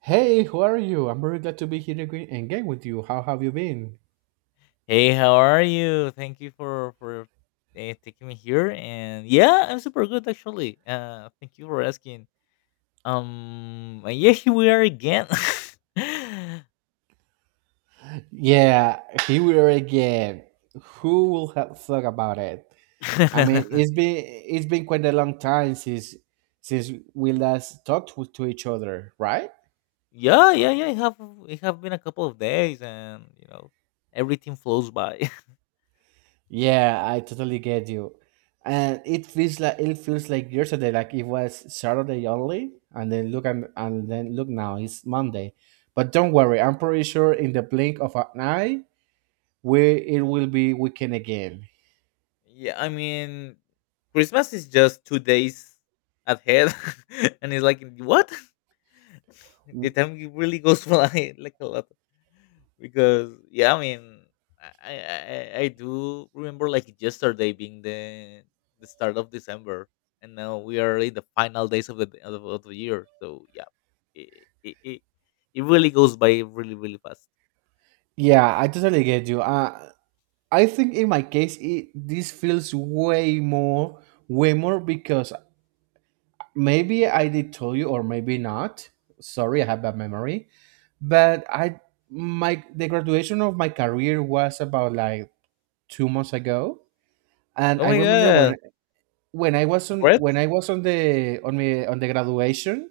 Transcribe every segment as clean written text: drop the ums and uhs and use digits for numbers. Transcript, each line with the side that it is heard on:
right: Hey, who are you? I'm very glad to be here again with you. How have you been?
left: Hey, how are you? Thank you for taking me here. And yeah, I'm super good actually. Thank you for asking. And yeah, here we are again.
right: Yeah, here we are again. Who will have thought about it? I mean, it's been quite a long time since we last to each other, right?
left: Yeah, yeah, yeah. It have been a couple of days, and you know, everything flows by.
right: Yeah, I totally get you. And it feels like yesterday, like it was Saturday only, and then look now, it's Monday. But don't worry, I'm pretty sure in the blink of an eye, where it will be weekend again.
left: Yeah, I mean, Christmas is just 2 days ahead, and it's like what? The time it really goes fly like a lot because yeah, I do remember like yesterday being the start of December, and now we are in the final days of the year. So yeah, it, it, it, it really goes by really fast.
right: Yeah, I totally get you. I think in my case, this feels way more because maybe I did tell you or maybe not. Sorry, I have bad memory. But my the graduation of my career was about like two months ago, and
left: Oh
right: I
left: my
right: remember
left: god.
right: when
left: Congrats.
right: I was on the on the on the graduation,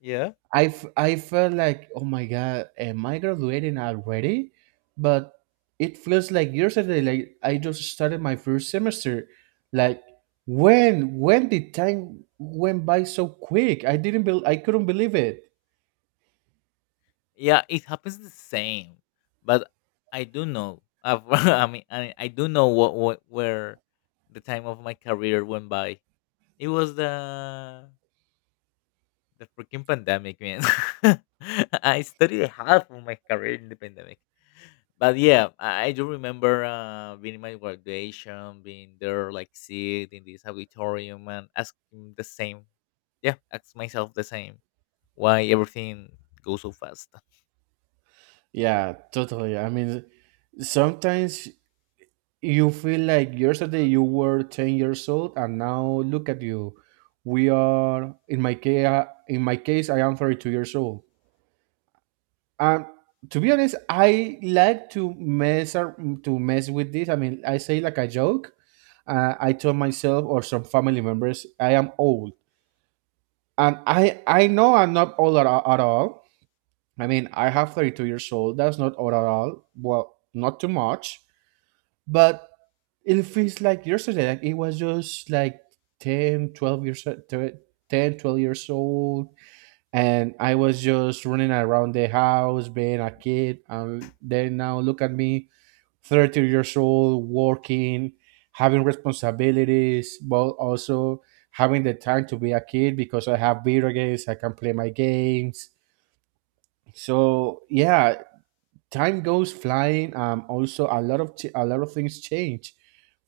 left: Yeah.
right: I felt like, oh my God, am I graduating already? But it feels like yesterday, like I just started my first semester. Like when did time went by so quick? I couldn't believe it.
left: Yeah, it happens the same. But I do know I've, I mean I do know what where the time of my career went by. It was the freaking pandemic, man. I studied half of my career in the pandemic. But yeah, I do remember being in my graduation, being there, like sit in this auditorium and asking the same. Yeah, ask myself the same. Why everything goes so fast?
right: Yeah, totally. I mean, sometimes you feel like yesterday you were 10 years old and now look at you. We are in my case, In my case I am 32 years old. Um, to be honest, I like to mess with this. I mean, I say like a joke. I told myself or some family members I am old, and I know I'm not at all. I mean, I have 32 years old. That's not old at all. Well, not too much, but it feels like yesterday. Like it was just like 10, 12 years old and I was just running around the house being a kid. And then now look at me, 30 years old, working, having responsibilities, but also having the time to be a kid because I have video games, I can play my games. So yeah, time goes flying. Also, a lot of things change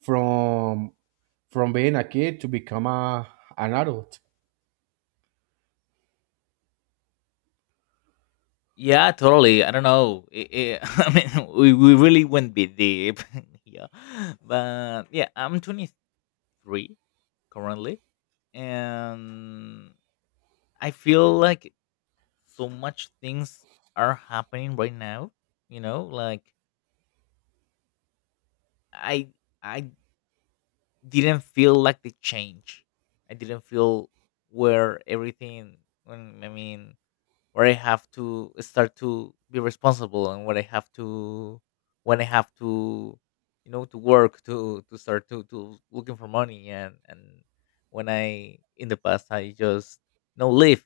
right: from from being a kid to become a an adult.
left: Yeah, totally. I don't know. It, I mean, we really went bit deep here. But yeah, I'm 23 currently. And I feel like so much things are happening right now. You know, like I I didn't feel like the change. I didn't feel where everything. I mean, where I have to start to be responsible and what I have to when I have to you know to work to start to looking for money and when I in the past I just you know live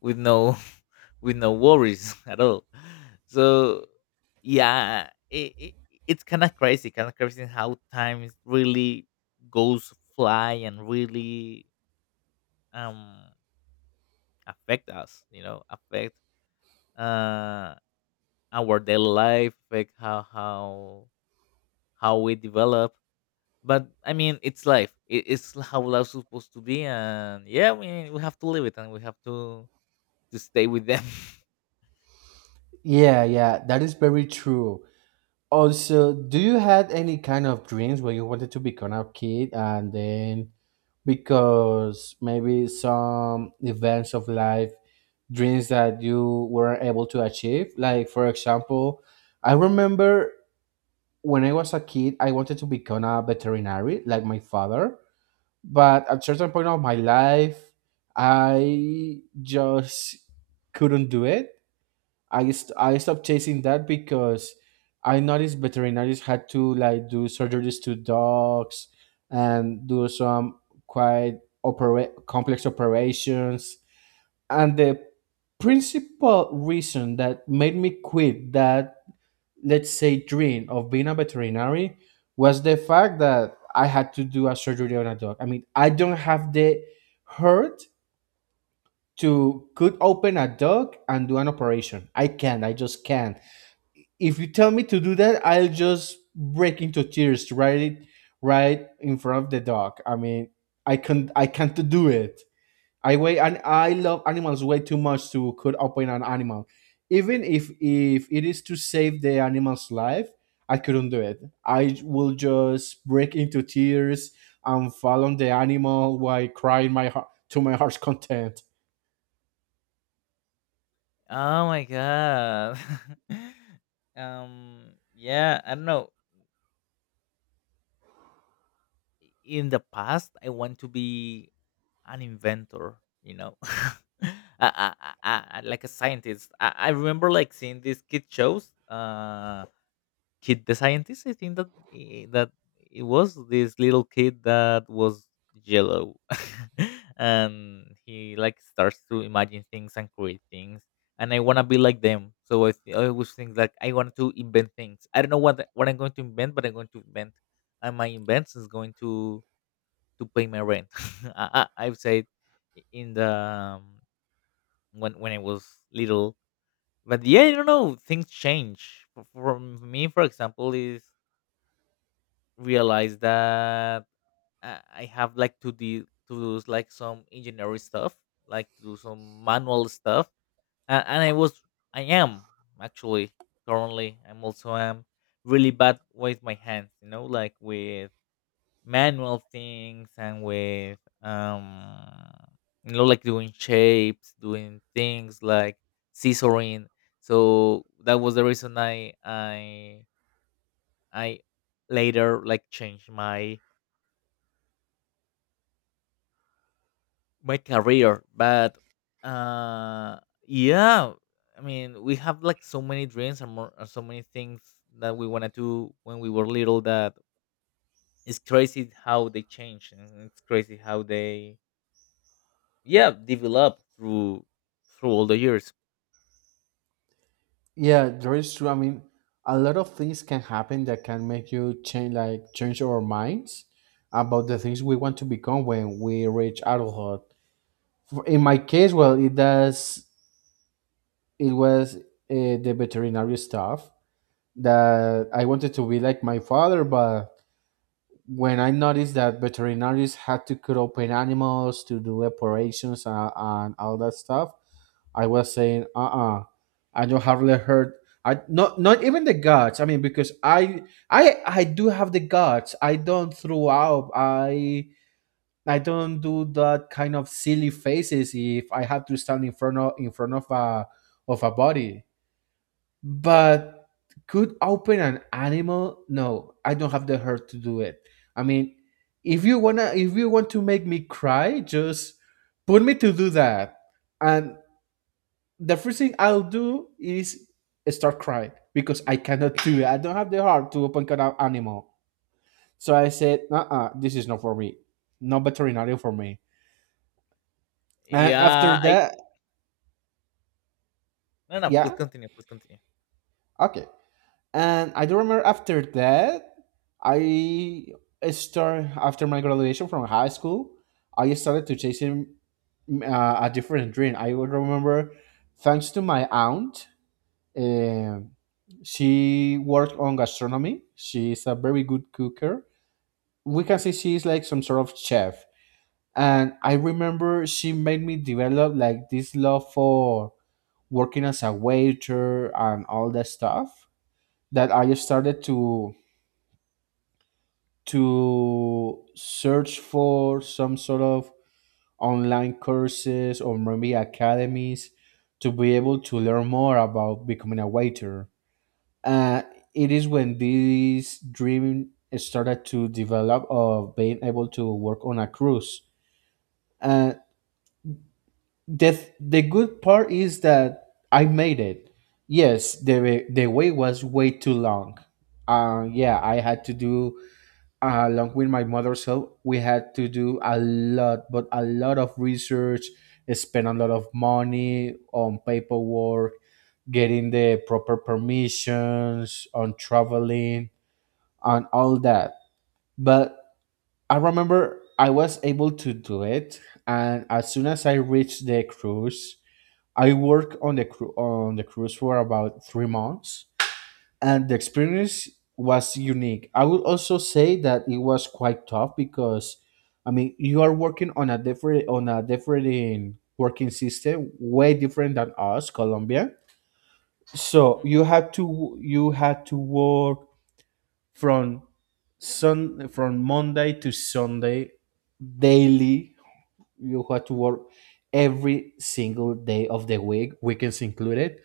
left: with no with no worries at all. So yeah, it it's kind of crazy how time is really goes fly and really um affect us, you know, affect uh our daily life, like how we develop. But I mean, it's life. It's how life's supposed to be, and yeah, we have to live it, and we have to stay with them.
right: Yeah, yeah, that is very true. Also, do you had any kind of dreams where you wanted to become a kid and then, because maybe some events of life, dreams that you weren't able to achieve? Like, for example, I remember when I was a kid, I wanted to become a veterinary like my father, but at certain point of my life, I just couldn't do it. I stopped chasing that because I noticed veterinarians had to like do surgeries to dogs and do some complex operations. And the principal reason that made me quit that, let's say, dream of being a veterinary was the fact that I had to do a surgery on a dog. I mean, I don't have the heart to could open a dog and do an operation. I can't. I just can't. If you tell me to do that, I'll just break into tears right in front of the dog. I mean, I can't do it. I wait and I love animals way too much to could open an animal. Even if it is to save the animal's life, I couldn't do it. I will just break into tears and fall on the animal while crying my heart's content.
left: Oh my god. Yeah, I don't know. In the past, I want to be an inventor. You know. Like a scientist. I remember like seeing these kid shows. Kid the scientist. I think that it was this little kid that was yellow and he like starts to imagine things and create things, and I want to be like them. So I always think like I want to invent things. I don't know what I'm going to invent, but I'm going to invent, and my invent is going to pay my rent. I've said in the when I was little. But yeah, I don't know, things change for me. For example is realized that I have like to do like some engineering stuff, like to do some manual stuff, and I was I am actually currently I'm also am really bad with my hands, you know, like with manual things and with you know like doing shapes, doing things like scissoring. So that was the reason I later like changed my career. But uh yeah, I mean, we have like so many dreams and more, and so many things that we want to do when we were little, that it's crazy how they change and it's crazy how they yeah develop through all the years.
right: Yeah, that is true. I mean, a lot of things can happen that can make you change, like change our minds about the things we want to become when we reach adulthood. In my case, well, it does. It was the veterinary stuff that I wanted to be like my father, but when I noticed that veterinarians had to cut open animals to do operations and all that stuff, I was saying, I don't hardly heard. I not even the guts. I mean, because I do have the guts. I don't throw up. I don't do that kind of silly faces if I have to stand in front of a body but could open an animal? No, I don't have the heart to do it. I mean, if you want to make me cry, just put me to do that, and the first thing I'll do is start crying, because I cannot do it. I don't have the heart to open an animal. So I said, uh-uh, this is not for me. No veterinarian for me. And after
left: Yeah. I.
right: that,
left: No, no,
right: yeah,
left: please continue, please continue.
right: okay. And I do remember after that, I start after my graduation from high school, I started to chasing a different dream. I would remember, thanks to my aunt, um she worked on gastronomy. She's a very good cooker. We can say she's like some sort of chef. And I remember she made me develop like this love for working as a waiter and all that stuff, that I started to search for some sort of online courses or maybe academies to be able to learn more about becoming a waiter. Uh, it is when this dream started to develop of being able to work on a cruise. Uh, the good part is that I made it. Yes, the wait was way too long. Yeah, I had to do, along with my mother's help, we had to do a lot, but a lot of research, spend a lot of money on paperwork, getting the proper permissions, on traveling, and all that. But I remember I was able to do it, and as soon as I reached the cruise, I worked on the cruise for about three months, and the experience was unique. I would also say that it was quite tough because, I mean, you are working on a different working system, way different than us, Colombia. So
left: Mhm.
right: you had to work from from Monday to Sunday daily. You had to work every single day of the week, weekends included,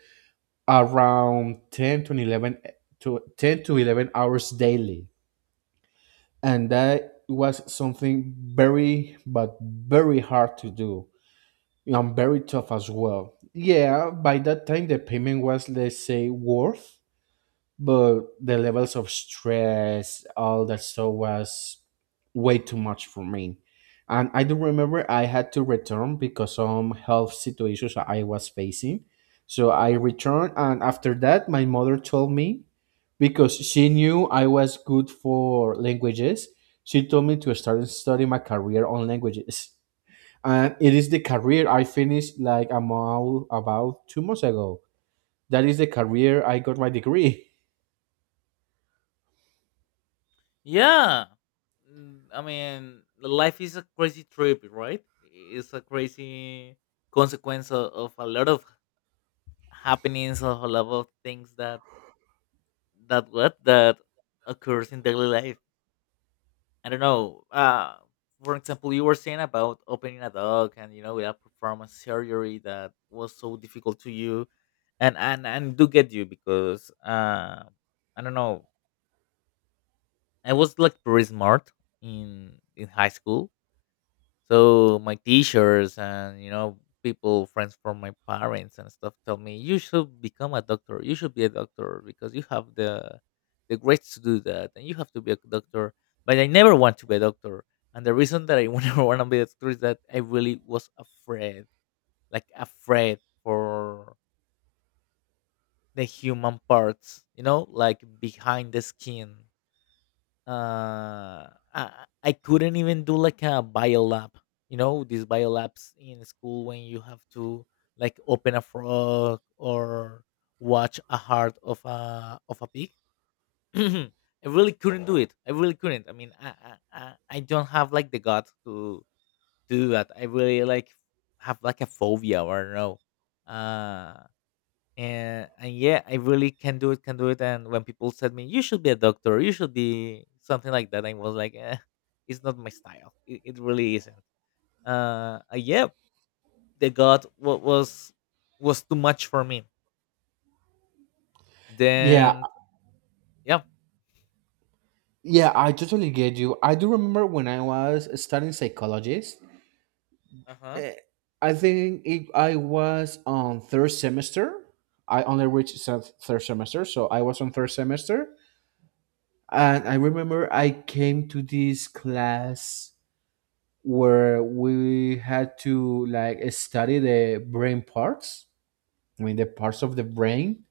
right: around 10 to 11 hours daily, and that was something very but very hard to do and very tough as well. Yeah, by that time the payment was, let's say, worth, but the levels of stress, all that stuff was way too much for me. And I do remember I had to return because some health situations I was facing. So I returned, and after that, my mother told me, because she knew I was good for languages, she told me to start studying my career on languages, and it is the career I finished like about two months ago. That is the career I got my degree.
left: Yeah. Mm, I mean, life is a crazy trip, right? It's a crazy consequence of a lot of happenings, of a lot of things that that what that occurs in daily life. I don't know. For example, you were saying about opening a dog, and you know, we have performance surgery that was so difficult to you, and do get you. Because I don't know, I was like pretty smart in high school, so my teachers and you know people, friends from my parents and stuff, tell me you should become a doctor. You should be a doctor because you have the grades to do that, and you have to be a doctor. But I never want to be a doctor, and the reason that I never want to be a doctor is that I really was afraid, like afraid for the human parts, you know, like behind the skin. uh I couldn't even do like a bio lab. You know these bio labs in school when you have to like open a frog or watch a heart of a pig. I really couldn't do it, I really couldn't. I mean, I don't have like the guts to do that. I really like have like a phobia or no. uh and and Yeah, I really can do it. And when people said me you should be a doctor, you should be something like that, I was like it's not my style. It really isn't. Yeah, the god what was too much for me
right: Yeah,
left: then. Yeah.
right: yeah, I totally get you. I do remember when I was studying psychologist.
left: Uh-huh.
right: eh, I was on third semester. I only reached se- third semester, so I was on third semester. And I remember I came to this class where we had to like study the brain parts, I mean the parts of the brain.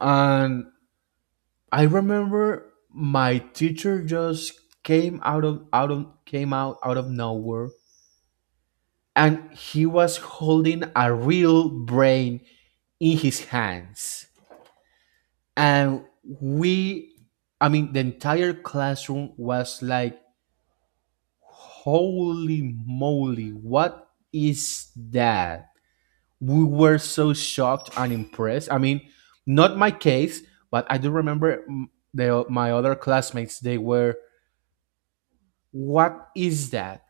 right: And I remember my teacher just came out out of nowhere, and he was holding a real brain in his hands. And we, I mean, the entire classroom was like, holy moly, what is that? We were so shocked and impressed. I mean, not my case, but I do remember my other classmates, they were, what is that?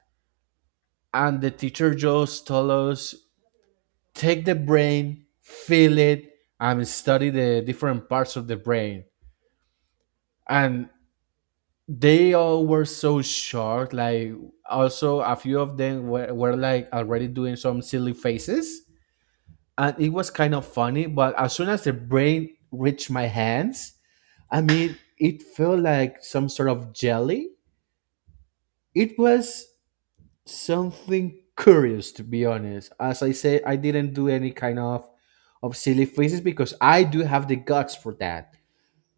right: And the teacher just told us, take the brain, feel it, and study the different parts of the brain. And they all were so short. Like, also, a few of them were like already doing some silly faces. And it was kind of funny. But as soon as the brain reached my hands, I mean, it felt like some sort of jelly. It was something curious, to be honest. As I said, I didn't do any kind of silly faces because I do have the guts for that.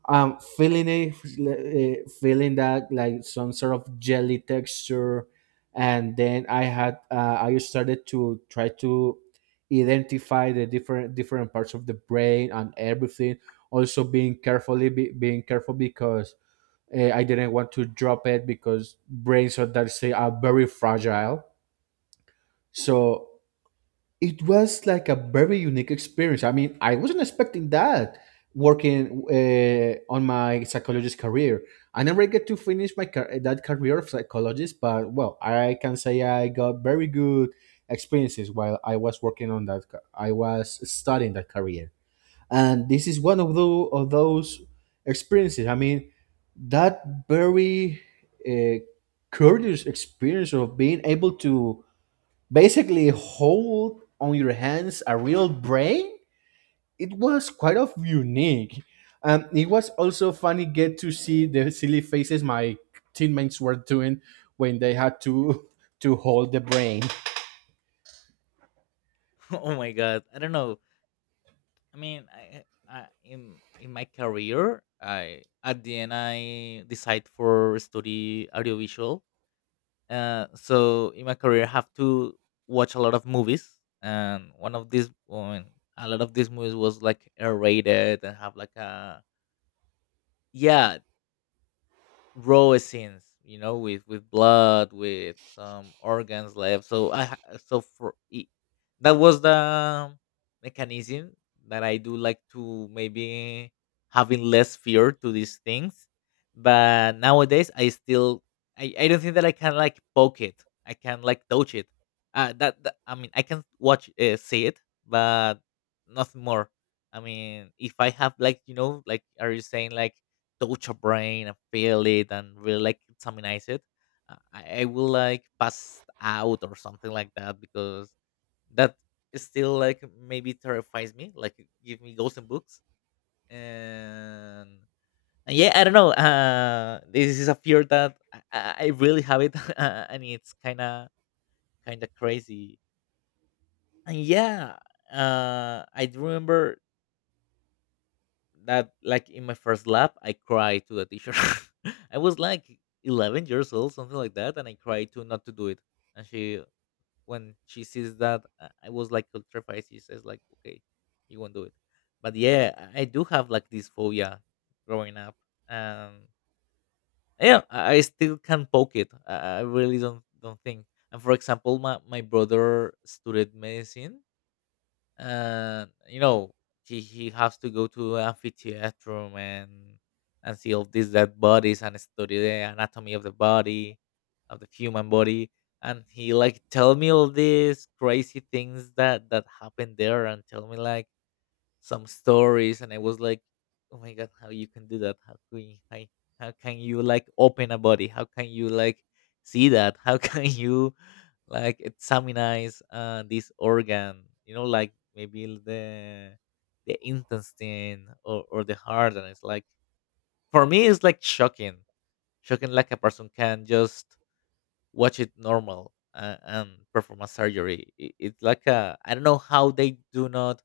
right: Feeling feeling that like some sort of jelly texture, and then I started to try to identify the different parts of the brain and everything, also being carefully being careful because I didn't want to drop it because brains, are that say, are very fragile. So it was like a very unique experience. I mean, I wasn't expecting that working on my psychologist career. I never get to finish my that career of psychologist, but well, I can say I got very good experiences while I was working on that. I was studying that career, and this is one of those experiences. I mean, that very uh, curious experience of being able to basically hold on your hands a real brain, it was quite of unique. It was also funny get to see the silly faces my teammates were doing when they had to to hold the brain.
left: Oh my god. I don't know. i mean i I, in my career, I at the end I decide for study audiovisual. So in my career, I have to watch a lot of movies, and one of these, well, a lot of these movies was like R-rated and have like a yeah raw scenes, you know, with blood, with some organs left. So so for it, that was the mechanism that I do like to maybe having less fear to these things. But nowadays I still I don't think that I can like poke it, I can like touch it. That I mean I can watch see it, but nothing more. I mean, if I have like, you know, like are you saying like touch a brain and feel it and really like examinize it, I will like pass out or something like that, because that is still like maybe terrifies me. Like give me ghosts and books and. And yeah, I don't know. This is a fear that I I really have it, and it's kind of crazy. And yeah, I do remember that like in my first lap I cried to the teacher. I was like 11 years old something like that, and I cried to not to do it. And she when she sees that I was like terrified, she says like okay, you won't do it. But yeah, I do have like this phobia growing up. um yeah, I still can poke it, I really don't think. And for example my brother studied medicine, and you know he has to go to amphitheater and see all these dead bodies and study the anatomy of the body of the human body. And he like tell me all these crazy things that that happened there and tell me like some stories, and I was like oh my god how you can do that, how can you like open a body, how can you like see that how can you like examine this organ, you know, like maybe the intestine or the heart. And it's like for me it's like shocking, shocking, like a person can just watch it normal and perform a surgery. It's like a I don't know how they do not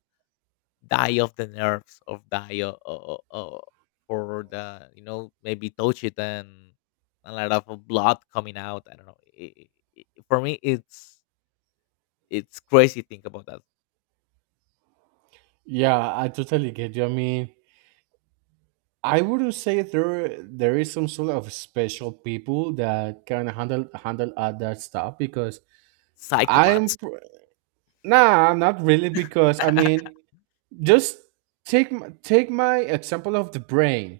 left: die of the nerves of die o- o- o- o- for the you know maybe touch it and a lot of blood coming out. I don't know. For me it's crazy think about that.
right: Yeah, I totally get you. I mean, I wouldn't say there is some sort of special people that can handle all that stuff because i'm
left: Psychopaths.
right: pr- nah, I'm not really, because I mean just take my example of the brain,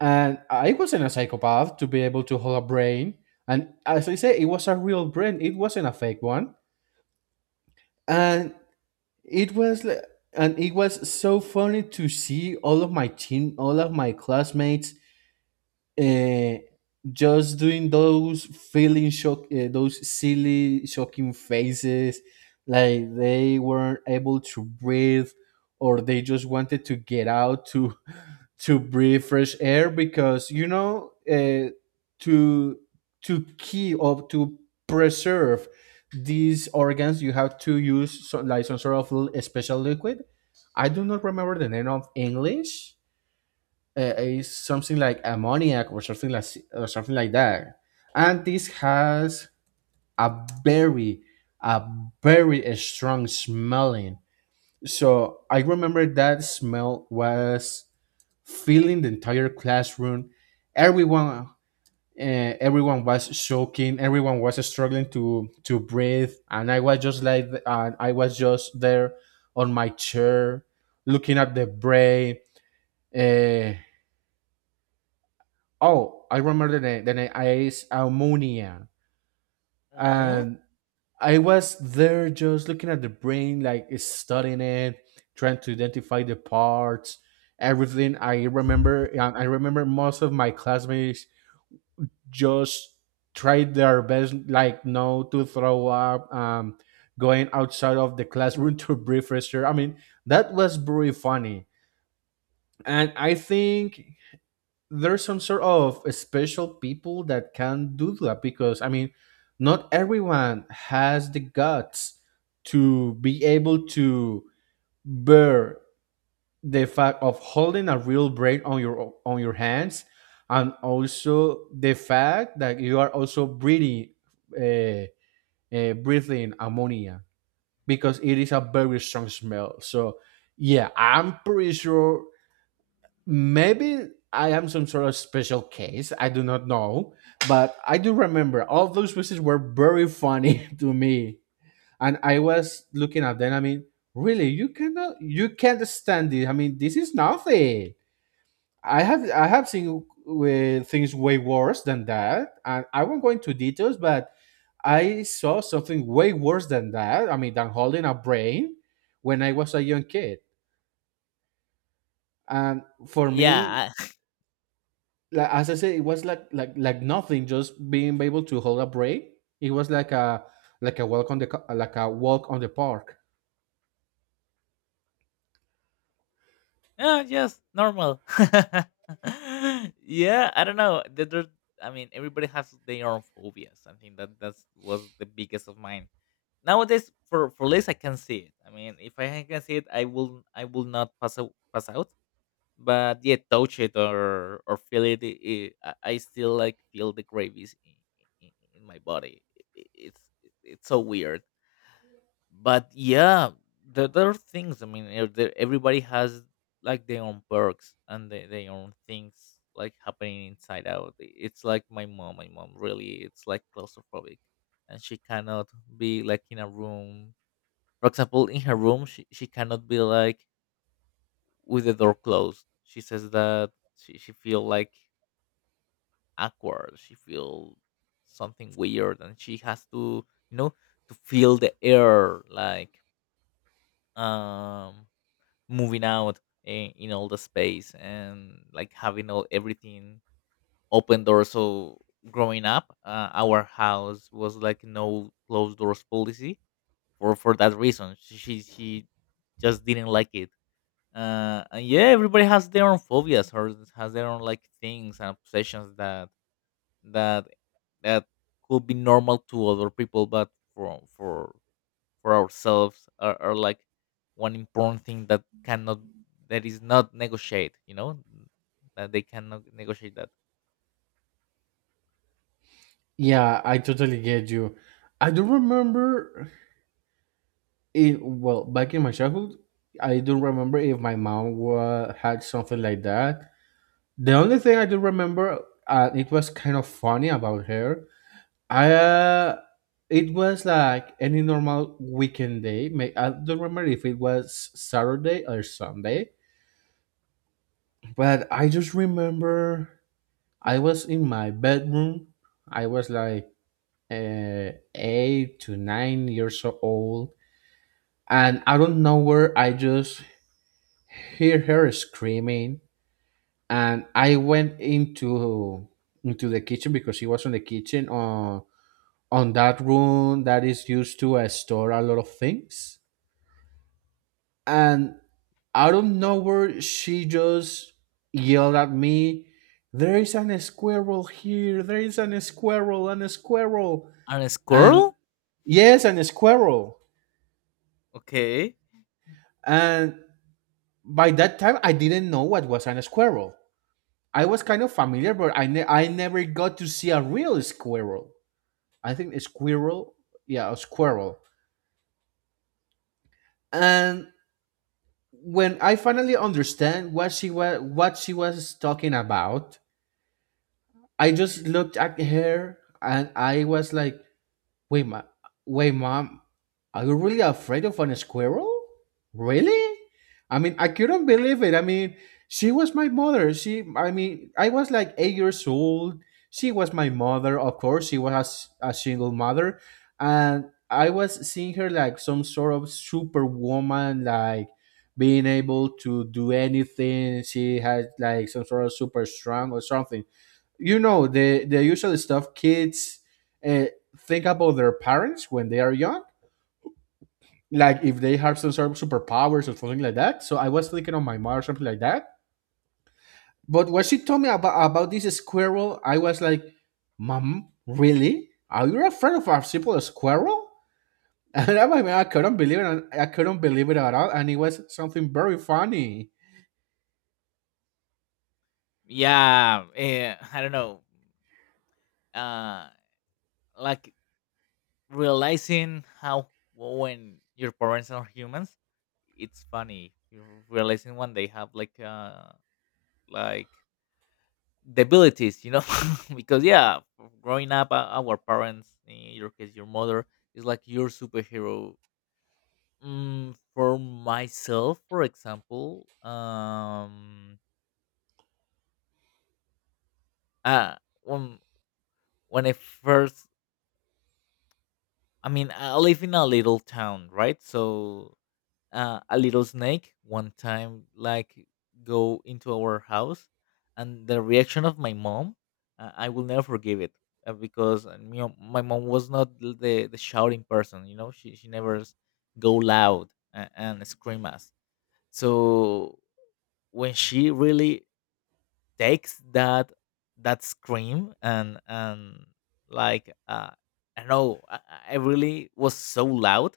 right: and I wasn't a psychopath to be able to hold a brain. And as I say, it was a real brain, it wasn't a fake one. and it was li- and it was so funny to see all of my team, all of my classmates, uh, just doing those feeling shock, those silly, shocking faces, like they weren't able to breathe, or they just wanted to get out to to breathe fresh air because you know, to to keep or to preserve these organs, you have to use some, like some sort of special liquid. I do not remember the name of English. Is something like ammoniac or something like, or something like that. And this has a very, a very strong smelling. So I remember that smell was filling the entire classroom. Everyone, everyone was choking, everyone was struggling to breathe, and I was just like, and I was just there on my chair looking at the brain uh, Oh, I remember the name. The name is Ammonia,
left: Hmm.
right: and I was there just looking at the brain, like studying it, trying to identify the parts, everything. I remember. And I remember most of my classmates just tried their best, like no to throw up, going outside of the classroom to breathe fresh air. I mean, that was very funny, and I think there's some sort of special people that can do that, because I mean, not everyone has the guts to be able to bear the fact of holding a real brain on your hands, and also the fact that you are also breathing, uh, breathing ammonia, because it is a very strong smell. So yeah, I'm pretty sure. Maybe I am some sort of special case. I do not know, but I do remember all those wishes were very funny to me, and I was looking at them. I mean, really, you cannot, you can't stand it. I mean, this is nothing. I have seen with things way worse than that, and I won't go into details, but I saw something way worse than that. I mean, than holding a brain when I was a young kid. And for me,
left: Yeah.
right: like as I said, it was like nothing. Just being able to hold a break. It was like a walk on the co- like a walk on the park.
left: Yeah, just normal. Yeah, I don't know. I mean, everybody has their own phobias. I think that that's was the biggest of mine. Nowadays for less I can see it. I mean, if I can see it, I will not pass out. But yeah, touch it or feel it, I still like feel the gravies in my body. It's so weird. But yeah, there are things. I mean, everybody has like their own perks and their own things like happening inside out. It's like my mom. My mom really, it's like claustrophobic, and she cannot be like in a room. For example, in her room, she cannot be like with the door closed. She says that she feel like awkward. She feel something weird, and she has to you know to feel the air like um moving out in all the space and like having all everything open door. So growing up, our house was like no closed doors policy for that reason. She just didn't like it. And yeah, everybody has their own phobias or has their own like things and obsessions that that that could be normal to other people, but for ourselves are like one important thing that cannot that is not negotiate, you know, that they cannot negotiate that.
right: Yeah, I totally get you. I do remember it well back in my childhood. I do remember if my mom had something like that. The only thing I do remember, it was kind of funny about her. I It was like any normal weekend day. May I don't remember if it was Saturday or Sunday. But I just remember I was in my bedroom. I was like 8 to 9 years old. And I don't know where I just hear her screaming. And I went into the kitchen because she was in the kitchen on that room that is used to store a lot of things. And out of nowhere, she just yelled at me, there is an squirrel here. There is an squirrel and a squirrel.
left: And a
right: And
left: squirrel.
right: yes, an squirrel.
left: Okay.
right: And by that time, I didn't know what was an squirrel. I was kind of familiar, but I never got to see a real squirrel. I think a squirrel, yeah, a squirrel. And when I finally understand what she was talking about, I just looked at her and I was like, wait, ma- wait, mom, are you really afraid of a squirrel? Really? I mean, I couldn't believe it. I mean, she was my mother. She, I mean, I was like 8 years old. She was my mother. Of course, she was a single mother. And I was seeing her like some sort of superwoman, like being able to do anything. She had like some sort of super strong or something, you know, the usual stuff kids uh, think about their parents when they are young, like if they have some sort of superpowers or something like that, so I was thinking of my mom or something like that. But when she told me about this squirrel, I was like, mom, really, are you afraid of a simple squirrel? And I mean, I couldn't believe it, and I couldn't believe it at all, and it was something very funny.
left: Yeah. I don't know, uh like realizing how, well, when your parents are humans, it's funny. You're realizing when they have like like the abilities, you know, because yeah, growing up, our parents, in your case, your mother, is like your superhero. Mm, for myself, for example, uh, when when I first, I mean, I live in a little town, right? So a little snake one time like go into our house, and the reaction of my mom, I will never forgive it. Because you know, my mom was not the shouting person, you know, she never go loud and scream us. So when she really takes that that scream and like I don't know, I, I really was so loud,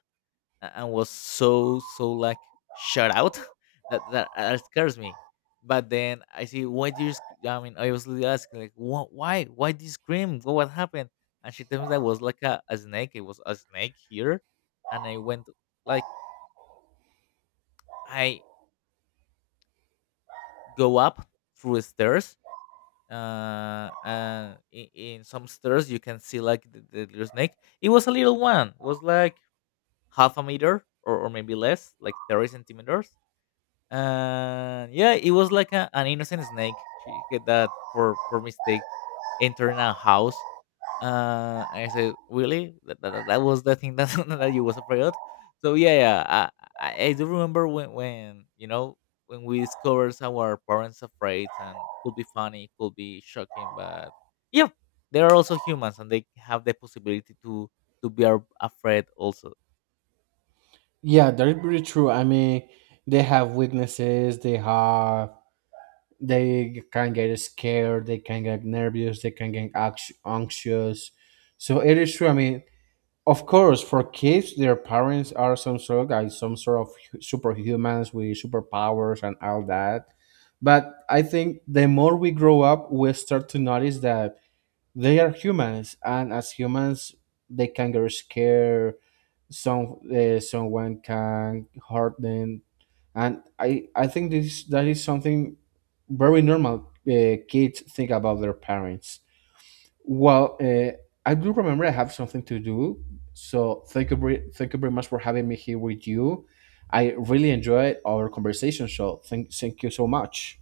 left: and was so so like shut out that that, that scares me. But then I see why do you I mean I was really asking like "Wh- why did you scream, what happened?" And she tells me that was like a snake. It was a snake here. And I went like I go up through the stairs, and in some stairs you can see like the little snake. It was a little one, it was like half a meter or maybe less, like 30 centimeters. And yeah, it was like an innocent snake she, that for mistake entered a house. And I said, really? That that was the thing that that you was afraid of. So yeah, yeah, I I do remember when you know when we discovered our parents afraid, and could be funny, could be shocking, but yeah, they are also humans, and they have the possibility to be afraid also.
right: Yeah, that is pretty true. I mean, they have weaknesses, they have, they can get scared, they can get nervous, they can get anxious. So it is true. I mean, of course for kids their parents are some sort of guys, some sort of superhumans with superpowers and all that. But I think the more we grow up, we start to notice that they are humans, and as humans they can get scared, some, someone can hurt them. And I think this, that is something very normal kids think about their parents. Well, I do remember I have something to do, so thank you very much for having me here with you. I really enjoyed our conversation, so thank, thank you so much.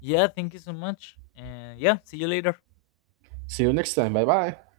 left: Yeah, thank you so much, and yeah, see you later.
right: See you next time, bye bye.